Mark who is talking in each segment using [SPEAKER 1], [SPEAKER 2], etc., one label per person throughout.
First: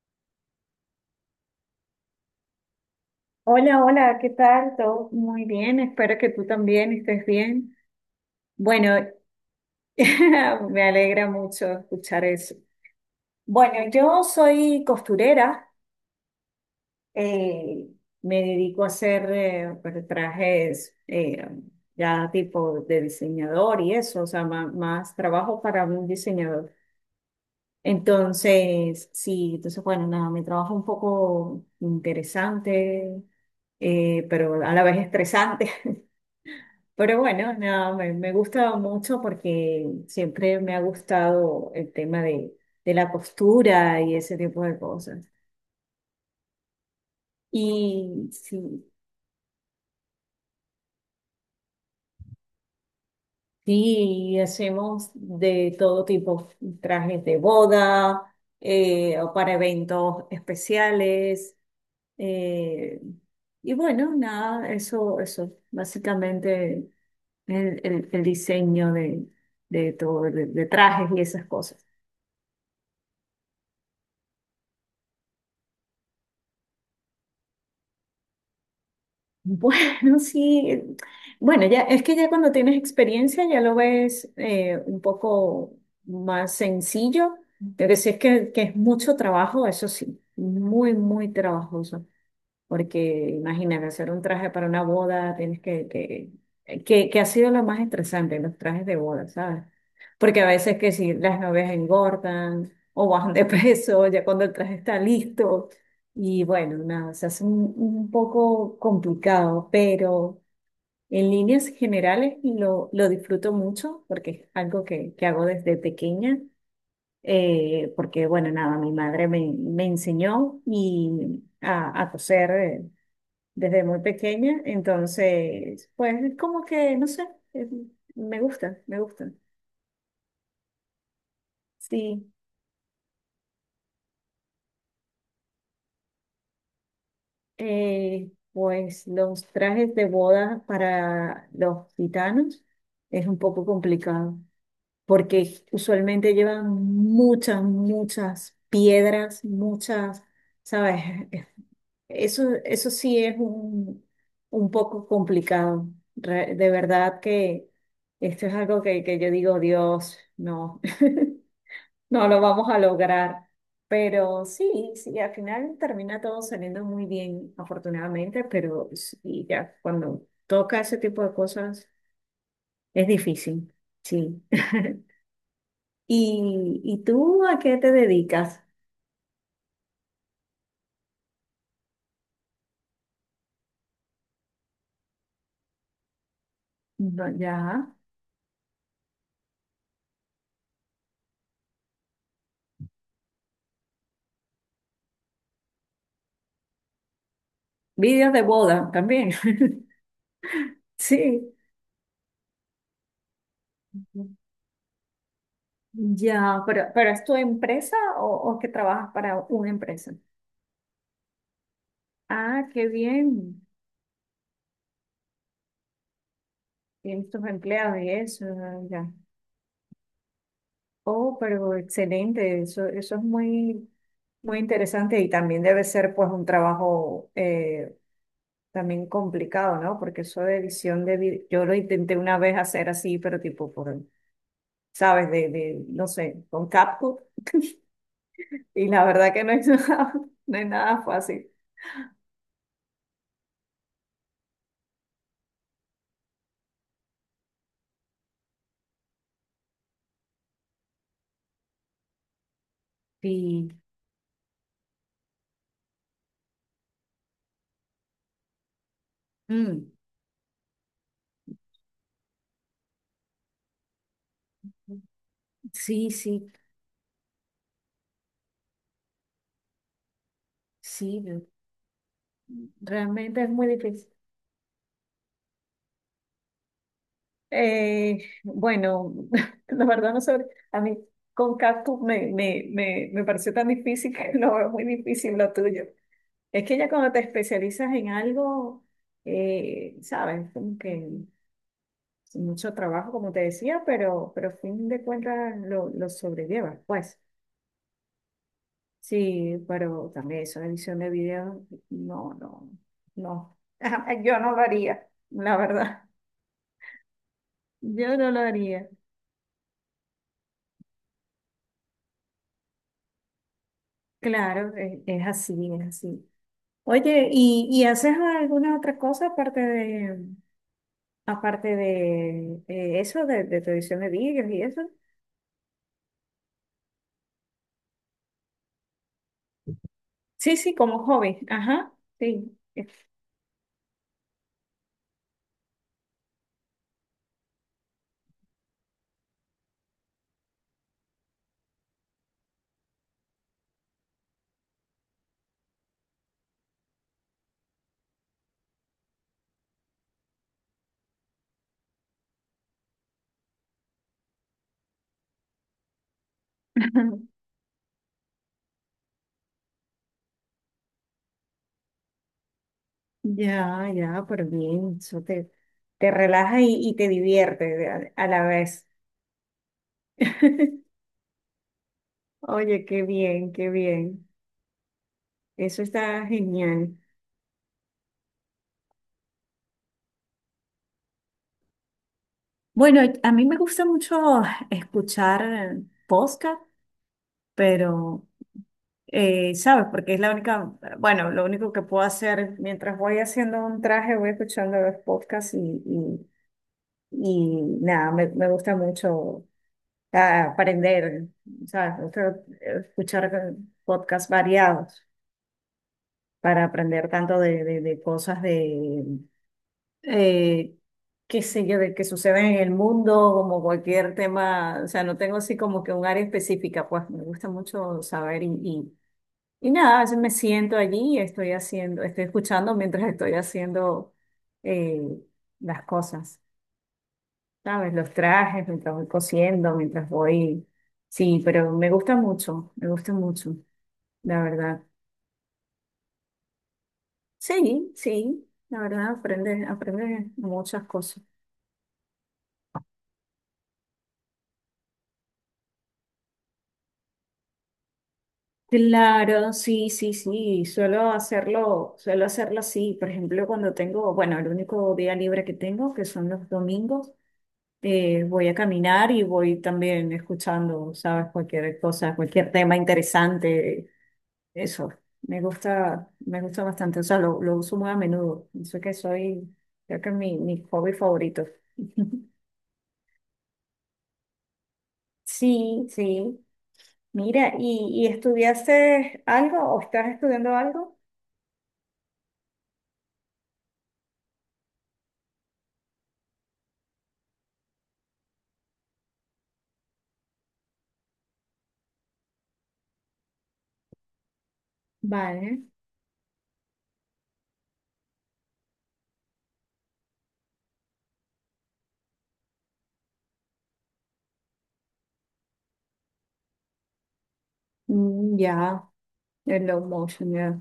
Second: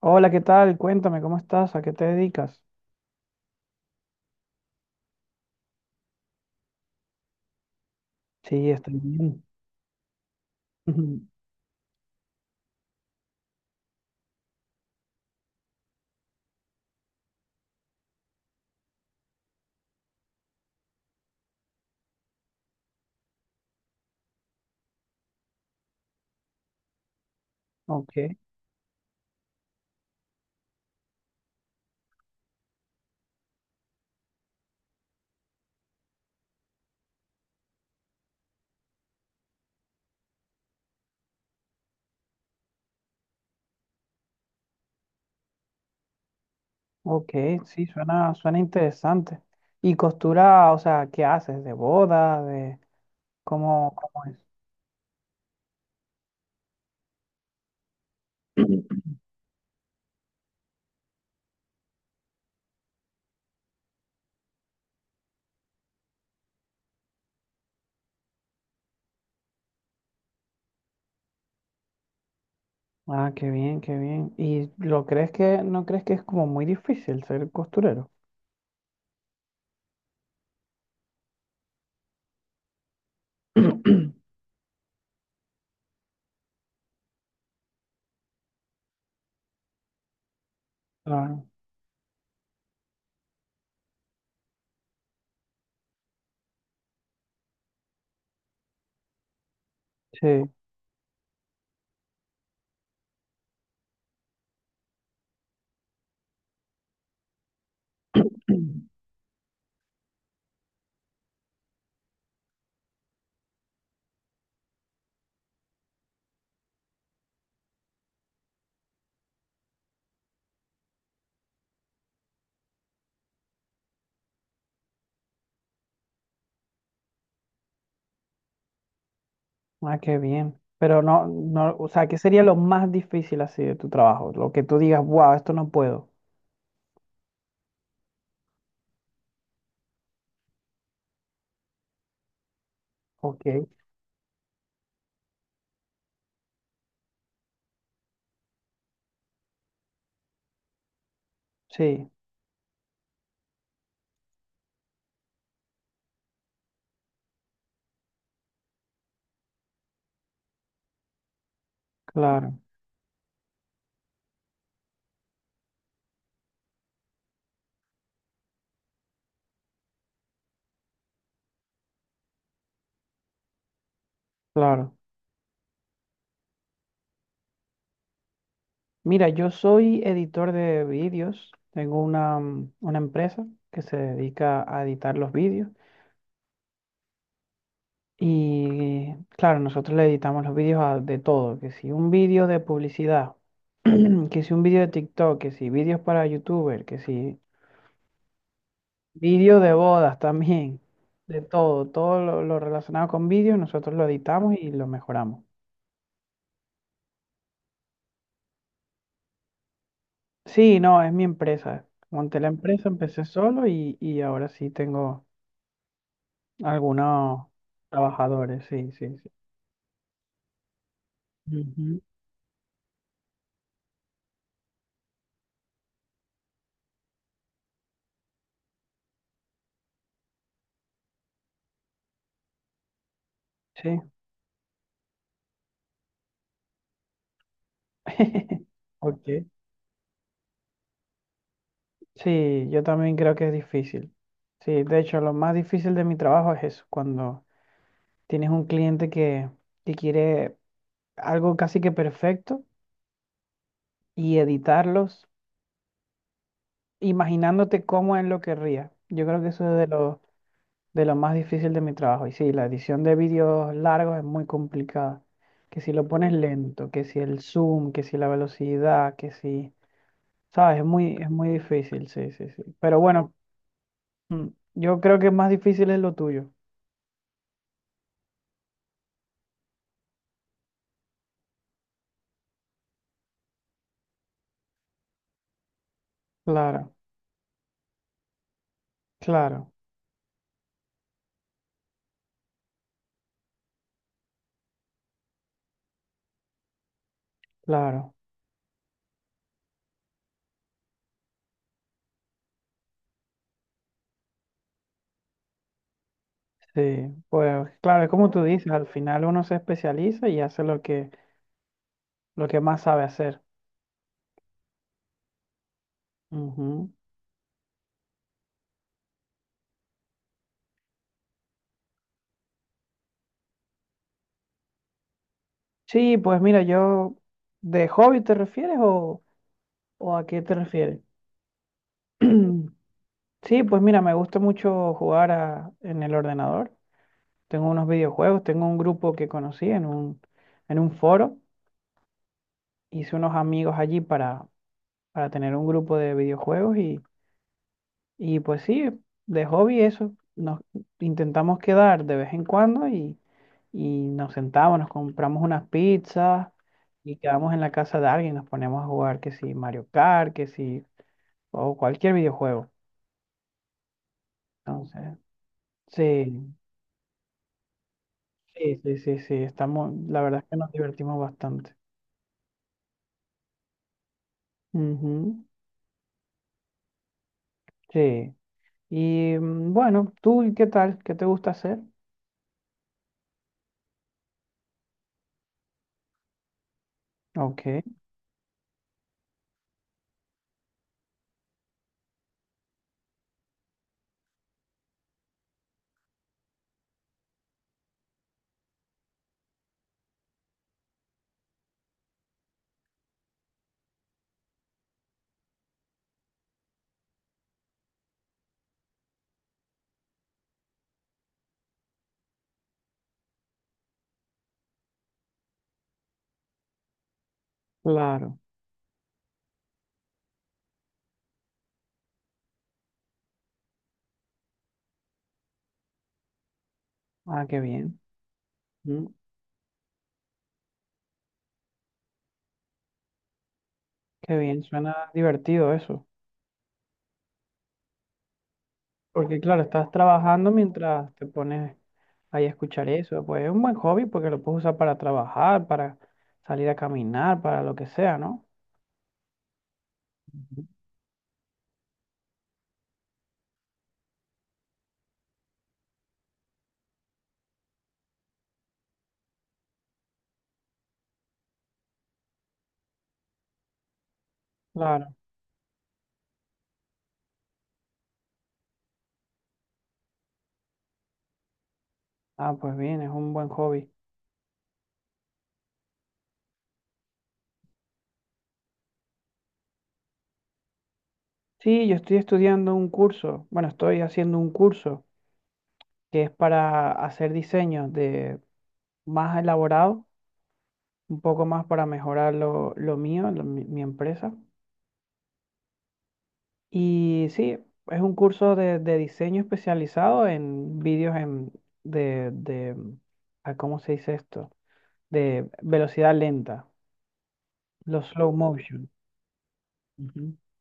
[SPEAKER 1] Hola, ¿qué tal? Cuéntame, ¿cómo estás? ¿A qué te dedicas?
[SPEAKER 2] Hola, hola, ¿qué tal? Todo muy bien, espero que tú también estés bien.
[SPEAKER 1] Sí, estoy
[SPEAKER 2] Bueno,
[SPEAKER 1] bien.
[SPEAKER 2] me alegra mucho escuchar eso. Bueno, yo soy costurera, eh, me dedico a hacer pues, trajes ya tipo de diseñador y eso, o sea, más, trabajo para un diseñador.
[SPEAKER 1] Ok,
[SPEAKER 2] Entonces, sí, entonces, bueno, nada, mi trabajo es un poco interesante, pero a la vez estresante. Pero bueno, nada, me gusta mucho porque siempre me ha gustado el tema de la costura y ese tipo de cosas.
[SPEAKER 1] ok, sí,
[SPEAKER 2] Y
[SPEAKER 1] suena
[SPEAKER 2] sí,
[SPEAKER 1] interesante. ¿Y costura, o sea, qué haces? ¿De boda? ¿De cómo es?
[SPEAKER 2] sí, hacemos de todo tipo, trajes de boda, o para eventos especiales. eh, y bueno, nada, eso, básicamente el diseño de todo, de trajes y esas cosas.
[SPEAKER 1] Ah, qué bien, qué bien. ¿Y lo crees que, no crees que es como muy difícil ser costurero?
[SPEAKER 2] Bueno, sí. Bueno, ya es que ya cuando tienes experiencia ya lo ves un poco más sencillo. Lo que sí es que es mucho trabajo, eso sí, muy, muy
[SPEAKER 1] Claro,
[SPEAKER 2] trabajoso porque imagínate, hacer un traje para una boda, que ha sido lo más estresante, los trajes de boda, ¿sabes? Porque a
[SPEAKER 1] sí.
[SPEAKER 2] veces que si las novias engordan o bajan de peso, ya cuando el traje está listo, y bueno, nada, se hace un poco complicado, pero en líneas generales lo disfruto mucho porque es algo que hago desde pequeña. Porque bueno, nada, Mi madre me enseñó y a coser, desde muy pequeña, entonces, pues es como que, no sé, me gusta, me gusta.
[SPEAKER 1] Ah, qué bien. Pero no, no, o sea, ¿qué
[SPEAKER 2] Sí,
[SPEAKER 1] sería lo más difícil así de tu trabajo? Lo que tú digas, wow, esto no puedo.
[SPEAKER 2] pues los trajes de boda para los gitanos es un
[SPEAKER 1] Ok,
[SPEAKER 2] poco complicado, porque usualmente llevan muchas, muchas piedras, muchas, ¿sabes?
[SPEAKER 1] sí,
[SPEAKER 2] Eso sí es un poco complicado. De verdad que esto es algo que yo digo, Dios, no. No lo
[SPEAKER 1] claro,
[SPEAKER 2] vamos a lograr, pero sí, sí, al final termina todo saliendo muy bien, afortunadamente, pero sí, ya cuando toca ese tipo de cosas es difícil, sí.
[SPEAKER 1] claro.
[SPEAKER 2] ¿Y, y tú a qué te dedicas?
[SPEAKER 1] Mira, yo soy editor de vídeos. Tengo una, una empresa que se dedica a editar los vídeos.
[SPEAKER 2] No, ya,
[SPEAKER 1] Y claro, nosotros le editamos los vídeos a- de todo. Que si un vídeo de publicidad, que si un vídeo de TikTok, que si vídeos para YouTuber, que si
[SPEAKER 2] vídeos de boda también,
[SPEAKER 1] vídeo de bodas también. De
[SPEAKER 2] sí.
[SPEAKER 1] todo, todo lo relacionado con vídeos, nosotros lo editamos y lo mejoramos.
[SPEAKER 2] Ya, pero ¿es tu empresa o que trabajas para una empresa?
[SPEAKER 1] Sí, no, es mi empresa. Monté la
[SPEAKER 2] Ah, qué
[SPEAKER 1] empresa, empecé
[SPEAKER 2] bien,
[SPEAKER 1] solo y ahora sí tengo...
[SPEAKER 2] tienes tus
[SPEAKER 1] Algunos
[SPEAKER 2] empleados y eso,
[SPEAKER 1] trabajadores, sí, sí,
[SPEAKER 2] ya.
[SPEAKER 1] sí.
[SPEAKER 2] Oh, pero
[SPEAKER 1] Ujú.
[SPEAKER 2] excelente, eso es muy, muy interesante y también debe ser pues un trabajo también complicado, ¿no? Porque eso de edición de video, yo lo intenté una vez hacer así, pero tipo por,
[SPEAKER 1] Sí.
[SPEAKER 2] ¿sabes? De, no sé, con CapCut y la verdad
[SPEAKER 1] Ok.
[SPEAKER 2] que no es nada, no es nada fácil.
[SPEAKER 1] Sí, yo también creo que es difícil. Sí, de hecho, lo más difícil de mi trabajo es eso, cuando tienes un cliente que quiere algo casi que perfecto
[SPEAKER 2] Sí,
[SPEAKER 1] y editarlos, imaginándote cómo él lo querría. Yo creo que eso es
[SPEAKER 2] mm,
[SPEAKER 1] de lo más difícil de mi trabajo. Y sí, la edición de vídeos largos es muy complicada. Que si lo
[SPEAKER 2] sí,
[SPEAKER 1] pones
[SPEAKER 2] sí,
[SPEAKER 1] lento, que si el zoom, que si la velocidad, que si... ¿Sabes?
[SPEAKER 2] sí,
[SPEAKER 1] Es muy difícil, sí, sí, sí. Pero bueno,
[SPEAKER 2] realmente es muy difícil.
[SPEAKER 1] mm, yo creo que más difícil es lo tuyo.
[SPEAKER 2] Bueno, la verdad no sé, a mí con cactus me pareció tan difícil que lo veo muy difícil lo tuyo. Es que ya
[SPEAKER 1] Claro,
[SPEAKER 2] cuando te especializas en algo,
[SPEAKER 1] claro,
[SPEAKER 2] sabes, como que es mucho trabajo, como te decía, pero a fin de cuentas lo sobrellevas, pues.
[SPEAKER 1] claro.
[SPEAKER 2] Sí, pero también eso, edición de video, no, no, no. Yo no lo haría, la verdad.
[SPEAKER 1] Sí, pues claro, es
[SPEAKER 2] Yo
[SPEAKER 1] como
[SPEAKER 2] no lo
[SPEAKER 1] tú dices, al
[SPEAKER 2] haría.
[SPEAKER 1] final uno se especializa y hace lo que más sabe hacer.
[SPEAKER 2] Claro, es así, es así.
[SPEAKER 1] Ujú.
[SPEAKER 2] Oye, y haces alguna otra cosa aparte de eso, de tu edición de vídeos y eso?
[SPEAKER 1] Sí, pues mira, yo, ¿de hobby te refieres o a qué te
[SPEAKER 2] Sí, sí,
[SPEAKER 1] refieres?
[SPEAKER 2] como hobby. Ajá, sí.
[SPEAKER 1] Sí, pues mira, me gusta mucho jugar a- en el ordenador. Tengo unos videojuegos, tengo un grupo que conocí en un foro, hice unos amigos allí para tener un grupo de videojuegos y pues sí, de hobby eso, nos intentamos quedar de vez en cuando y nos sentamos, nos compramos unas pizzas y quedamos en la casa de alguien, nos ponemos a jugar que si Mario Kart, que si, o cualquier videojuego.
[SPEAKER 2] Ya, ya, pero bien,
[SPEAKER 1] Entonces,
[SPEAKER 2] te
[SPEAKER 1] sí,
[SPEAKER 2] relaja y te divierte a la
[SPEAKER 1] sí,
[SPEAKER 2] vez.
[SPEAKER 1] sí, sí, sí, estamos, la verdad es que nos divertimos bastante.
[SPEAKER 2] Oye, qué bien, qué bien.
[SPEAKER 1] Ujú,
[SPEAKER 2] Eso está genial.
[SPEAKER 1] sí. Y bueno, ¿tú qué tal? ¿Qué te gusta hacer?
[SPEAKER 2] Bueno, a mí me gusta mucho escuchar podcast,
[SPEAKER 1] Ok,
[SPEAKER 2] pero… ¿sabes? Porque es la única, bueno, lo único que puedo hacer mientras voy haciendo un traje, voy escuchando los podcasts y nada, me gusta mucho aprender, ¿sabes? Me gusta escuchar podcasts variados para aprender tanto de cosas de, eh, qué sé yo, de que suceden en el mundo, como cualquier tema, o sea, no tengo así como que un área específica, pues me gusta mucho
[SPEAKER 1] claro.
[SPEAKER 2] saber y nada, yo me siento allí y estoy haciendo, estoy escuchando mientras estoy haciendo eh, las cosas,
[SPEAKER 1] Ah, qué
[SPEAKER 2] ¿sabes?
[SPEAKER 1] bien.
[SPEAKER 2] Los trajes, mientras voy cosiendo, mientras voy… Sí, pero me gusta mucho,
[SPEAKER 1] Qué
[SPEAKER 2] la
[SPEAKER 1] bien,
[SPEAKER 2] verdad.
[SPEAKER 1] suena divertido eso.
[SPEAKER 2] Sí, sí, la verdad,
[SPEAKER 1] Porque claro,
[SPEAKER 2] aprende,
[SPEAKER 1] estás
[SPEAKER 2] aprende
[SPEAKER 1] trabajando
[SPEAKER 2] muchas
[SPEAKER 1] mientras
[SPEAKER 2] cosas.
[SPEAKER 1] te pones ahí a escuchar eso. Pues es un buen hobby porque lo puedes usar para trabajar, para salir a caminar, para lo que sea, ¿no?
[SPEAKER 2] Claro, sí, sí,
[SPEAKER 1] Ujú.
[SPEAKER 2] sí, suelo hacerlo así, por ejemplo, cuando tengo, bueno, el único día libre que tengo, que son los domingos, voy a caminar y voy también escuchando, ¿sabes? Cualquier cosa, cualquier tema interesante, eso.
[SPEAKER 1] Claro.
[SPEAKER 2] Me gusta bastante, o sea, lo uso muy a menudo. Eso que soy, creo que es mi, mi hobby favorito.
[SPEAKER 1] Ah, pues bien, es un buen hobby.
[SPEAKER 2] Sí, sí. Mira, y estudiaste algo o estás estudiando algo?
[SPEAKER 1] Sí, yo estoy estudiando un curso, bueno, estoy haciendo un curso que es para hacer diseños de más elaborados, un poco más para mejorar lo mío, lo- mi empresa.
[SPEAKER 2] Vale.
[SPEAKER 1] Y sí, es un curso de diseño especializado en vídeos en, de, ah, ¿cómo se dice esto? De velocidad lenta, los slow
[SPEAKER 2] Mm,
[SPEAKER 1] motion.
[SPEAKER 2] ya, el low motion,
[SPEAKER 1] Ujú.
[SPEAKER 2] ya.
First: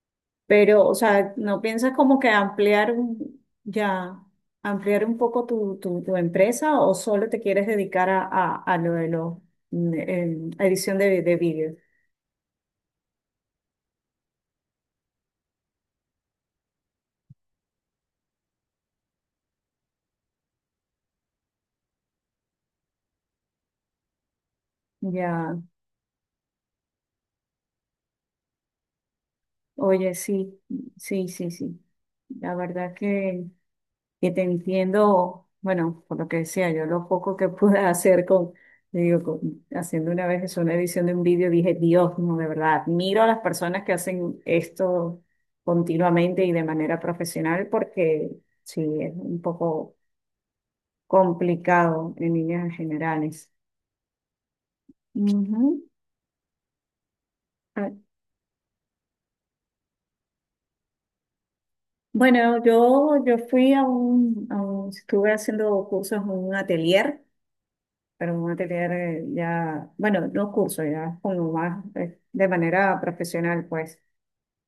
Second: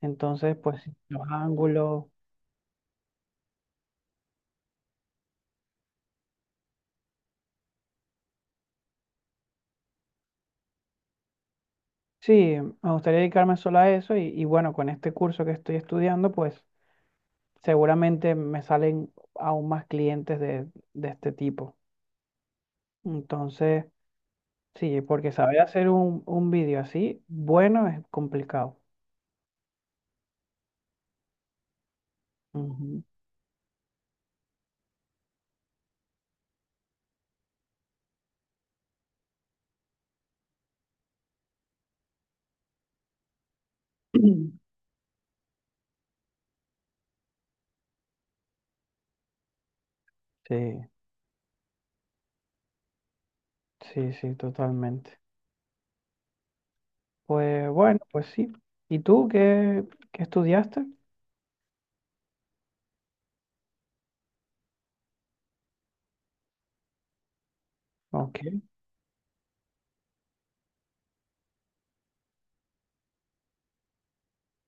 [SPEAKER 1] Entonces, pues
[SPEAKER 2] Pero,
[SPEAKER 1] sí,
[SPEAKER 2] o
[SPEAKER 1] los
[SPEAKER 2] sea, ¿no piensas
[SPEAKER 1] ángulos.
[SPEAKER 2] como que ampliar un, ya, ampliar un poco tu, tu, tu empresa o solo te quieres dedicar a lo de lo, edición de vídeo?
[SPEAKER 1] Sí, me gustaría dedicarme solo a eso y bueno, con este curso que estoy estudiando, pues seguramente me salen aún más clientes de este tipo. Entonces, sí, porque
[SPEAKER 2] Ya,
[SPEAKER 1] saber hacer un vídeo así, bueno, es complicado.
[SPEAKER 2] oye, sí, sí, sí, sí. La verdad
[SPEAKER 1] Ujú.
[SPEAKER 2] que te entiendo, bueno, por lo que decía, yo lo poco que pude hacer con, le digo, haciendo una vez eso, una edición de un vídeo, dije, Dios, no, de verdad, admiro a las personas que hacen esto continuamente y de manera profesional porque sí, es un poco
[SPEAKER 1] Sí,
[SPEAKER 2] complicado en líneas generales.
[SPEAKER 1] sí, sí, totalmente.
[SPEAKER 2] Ujú.
[SPEAKER 1] Pues
[SPEAKER 2] Ah,
[SPEAKER 1] bueno, pues sí. ¿Y tú qué, qué estudiaste?
[SPEAKER 2] bueno, yo fui a un, estuve haciendo cursos en un atelier pero
[SPEAKER 1] Ok,
[SPEAKER 2] vamos a tener ya, bueno, no cursos, ya como más de manera profesional, pues,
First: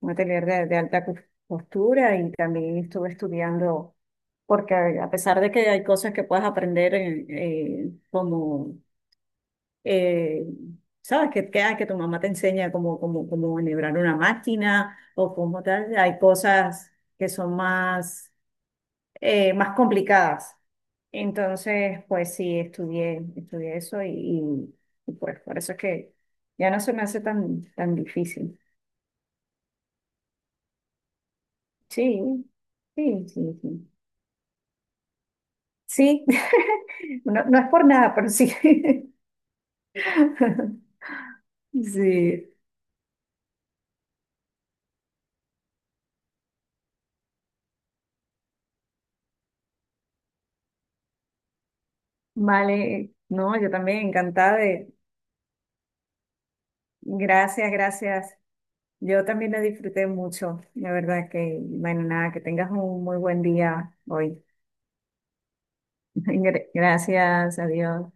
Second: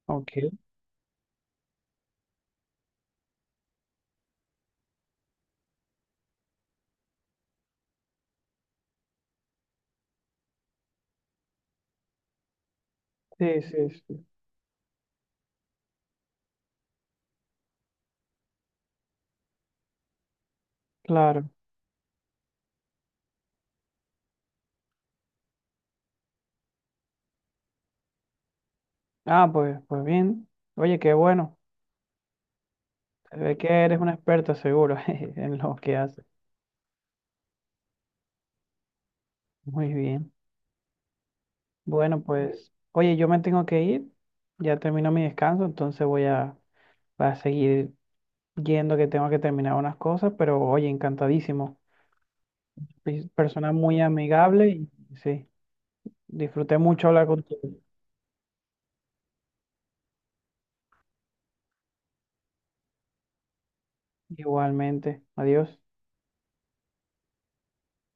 [SPEAKER 2] un atelier
[SPEAKER 1] ok.
[SPEAKER 2] de alta costura y también estuve estudiando, porque a pesar de que hay cosas que puedes aprender como, eh, sabes, que, que tu mamá te enseña cómo, cómo, cómo
[SPEAKER 1] Sí, sí,
[SPEAKER 2] enhebrar una
[SPEAKER 1] sí.
[SPEAKER 2] máquina o cómo tal, hay cosas que son más, más complicadas
[SPEAKER 1] Claro.
[SPEAKER 2] entonces, pues sí, estudié, estudié eso y, y, pues por eso es que ya no se me hace tan, tan difícil.
[SPEAKER 1] Ah, pues, pues bien. Oye, qué bueno.
[SPEAKER 2] Sí, sí,
[SPEAKER 1] Se ve
[SPEAKER 2] sí,
[SPEAKER 1] que
[SPEAKER 2] sí.
[SPEAKER 1] eres una experta seguro jeje, en lo que
[SPEAKER 2] Sí,
[SPEAKER 1] haces.
[SPEAKER 2] no, no es por nada, pero sí.
[SPEAKER 1] Muy bien. Bueno,
[SPEAKER 2] Sí,
[SPEAKER 1] pues, oye, yo me tengo que ir. Ya terminó mi descanso, entonces voy a, voy a seguir yendo que tengo que terminar unas cosas, pero oye, encantadísimo.
[SPEAKER 2] vale.
[SPEAKER 1] Pe-
[SPEAKER 2] No, yo
[SPEAKER 1] Persona
[SPEAKER 2] también
[SPEAKER 1] muy
[SPEAKER 2] encantada
[SPEAKER 1] amigable y
[SPEAKER 2] de…
[SPEAKER 1] sí. Disfruté mucho hablar contigo.
[SPEAKER 2] Gracias, gracias. Yo también la disfruté mucho. La verdad que, bueno, nada, que tengas un muy buen día hoy.
[SPEAKER 1] Igualmente. Adiós.
[SPEAKER 2] Gracias, adiós.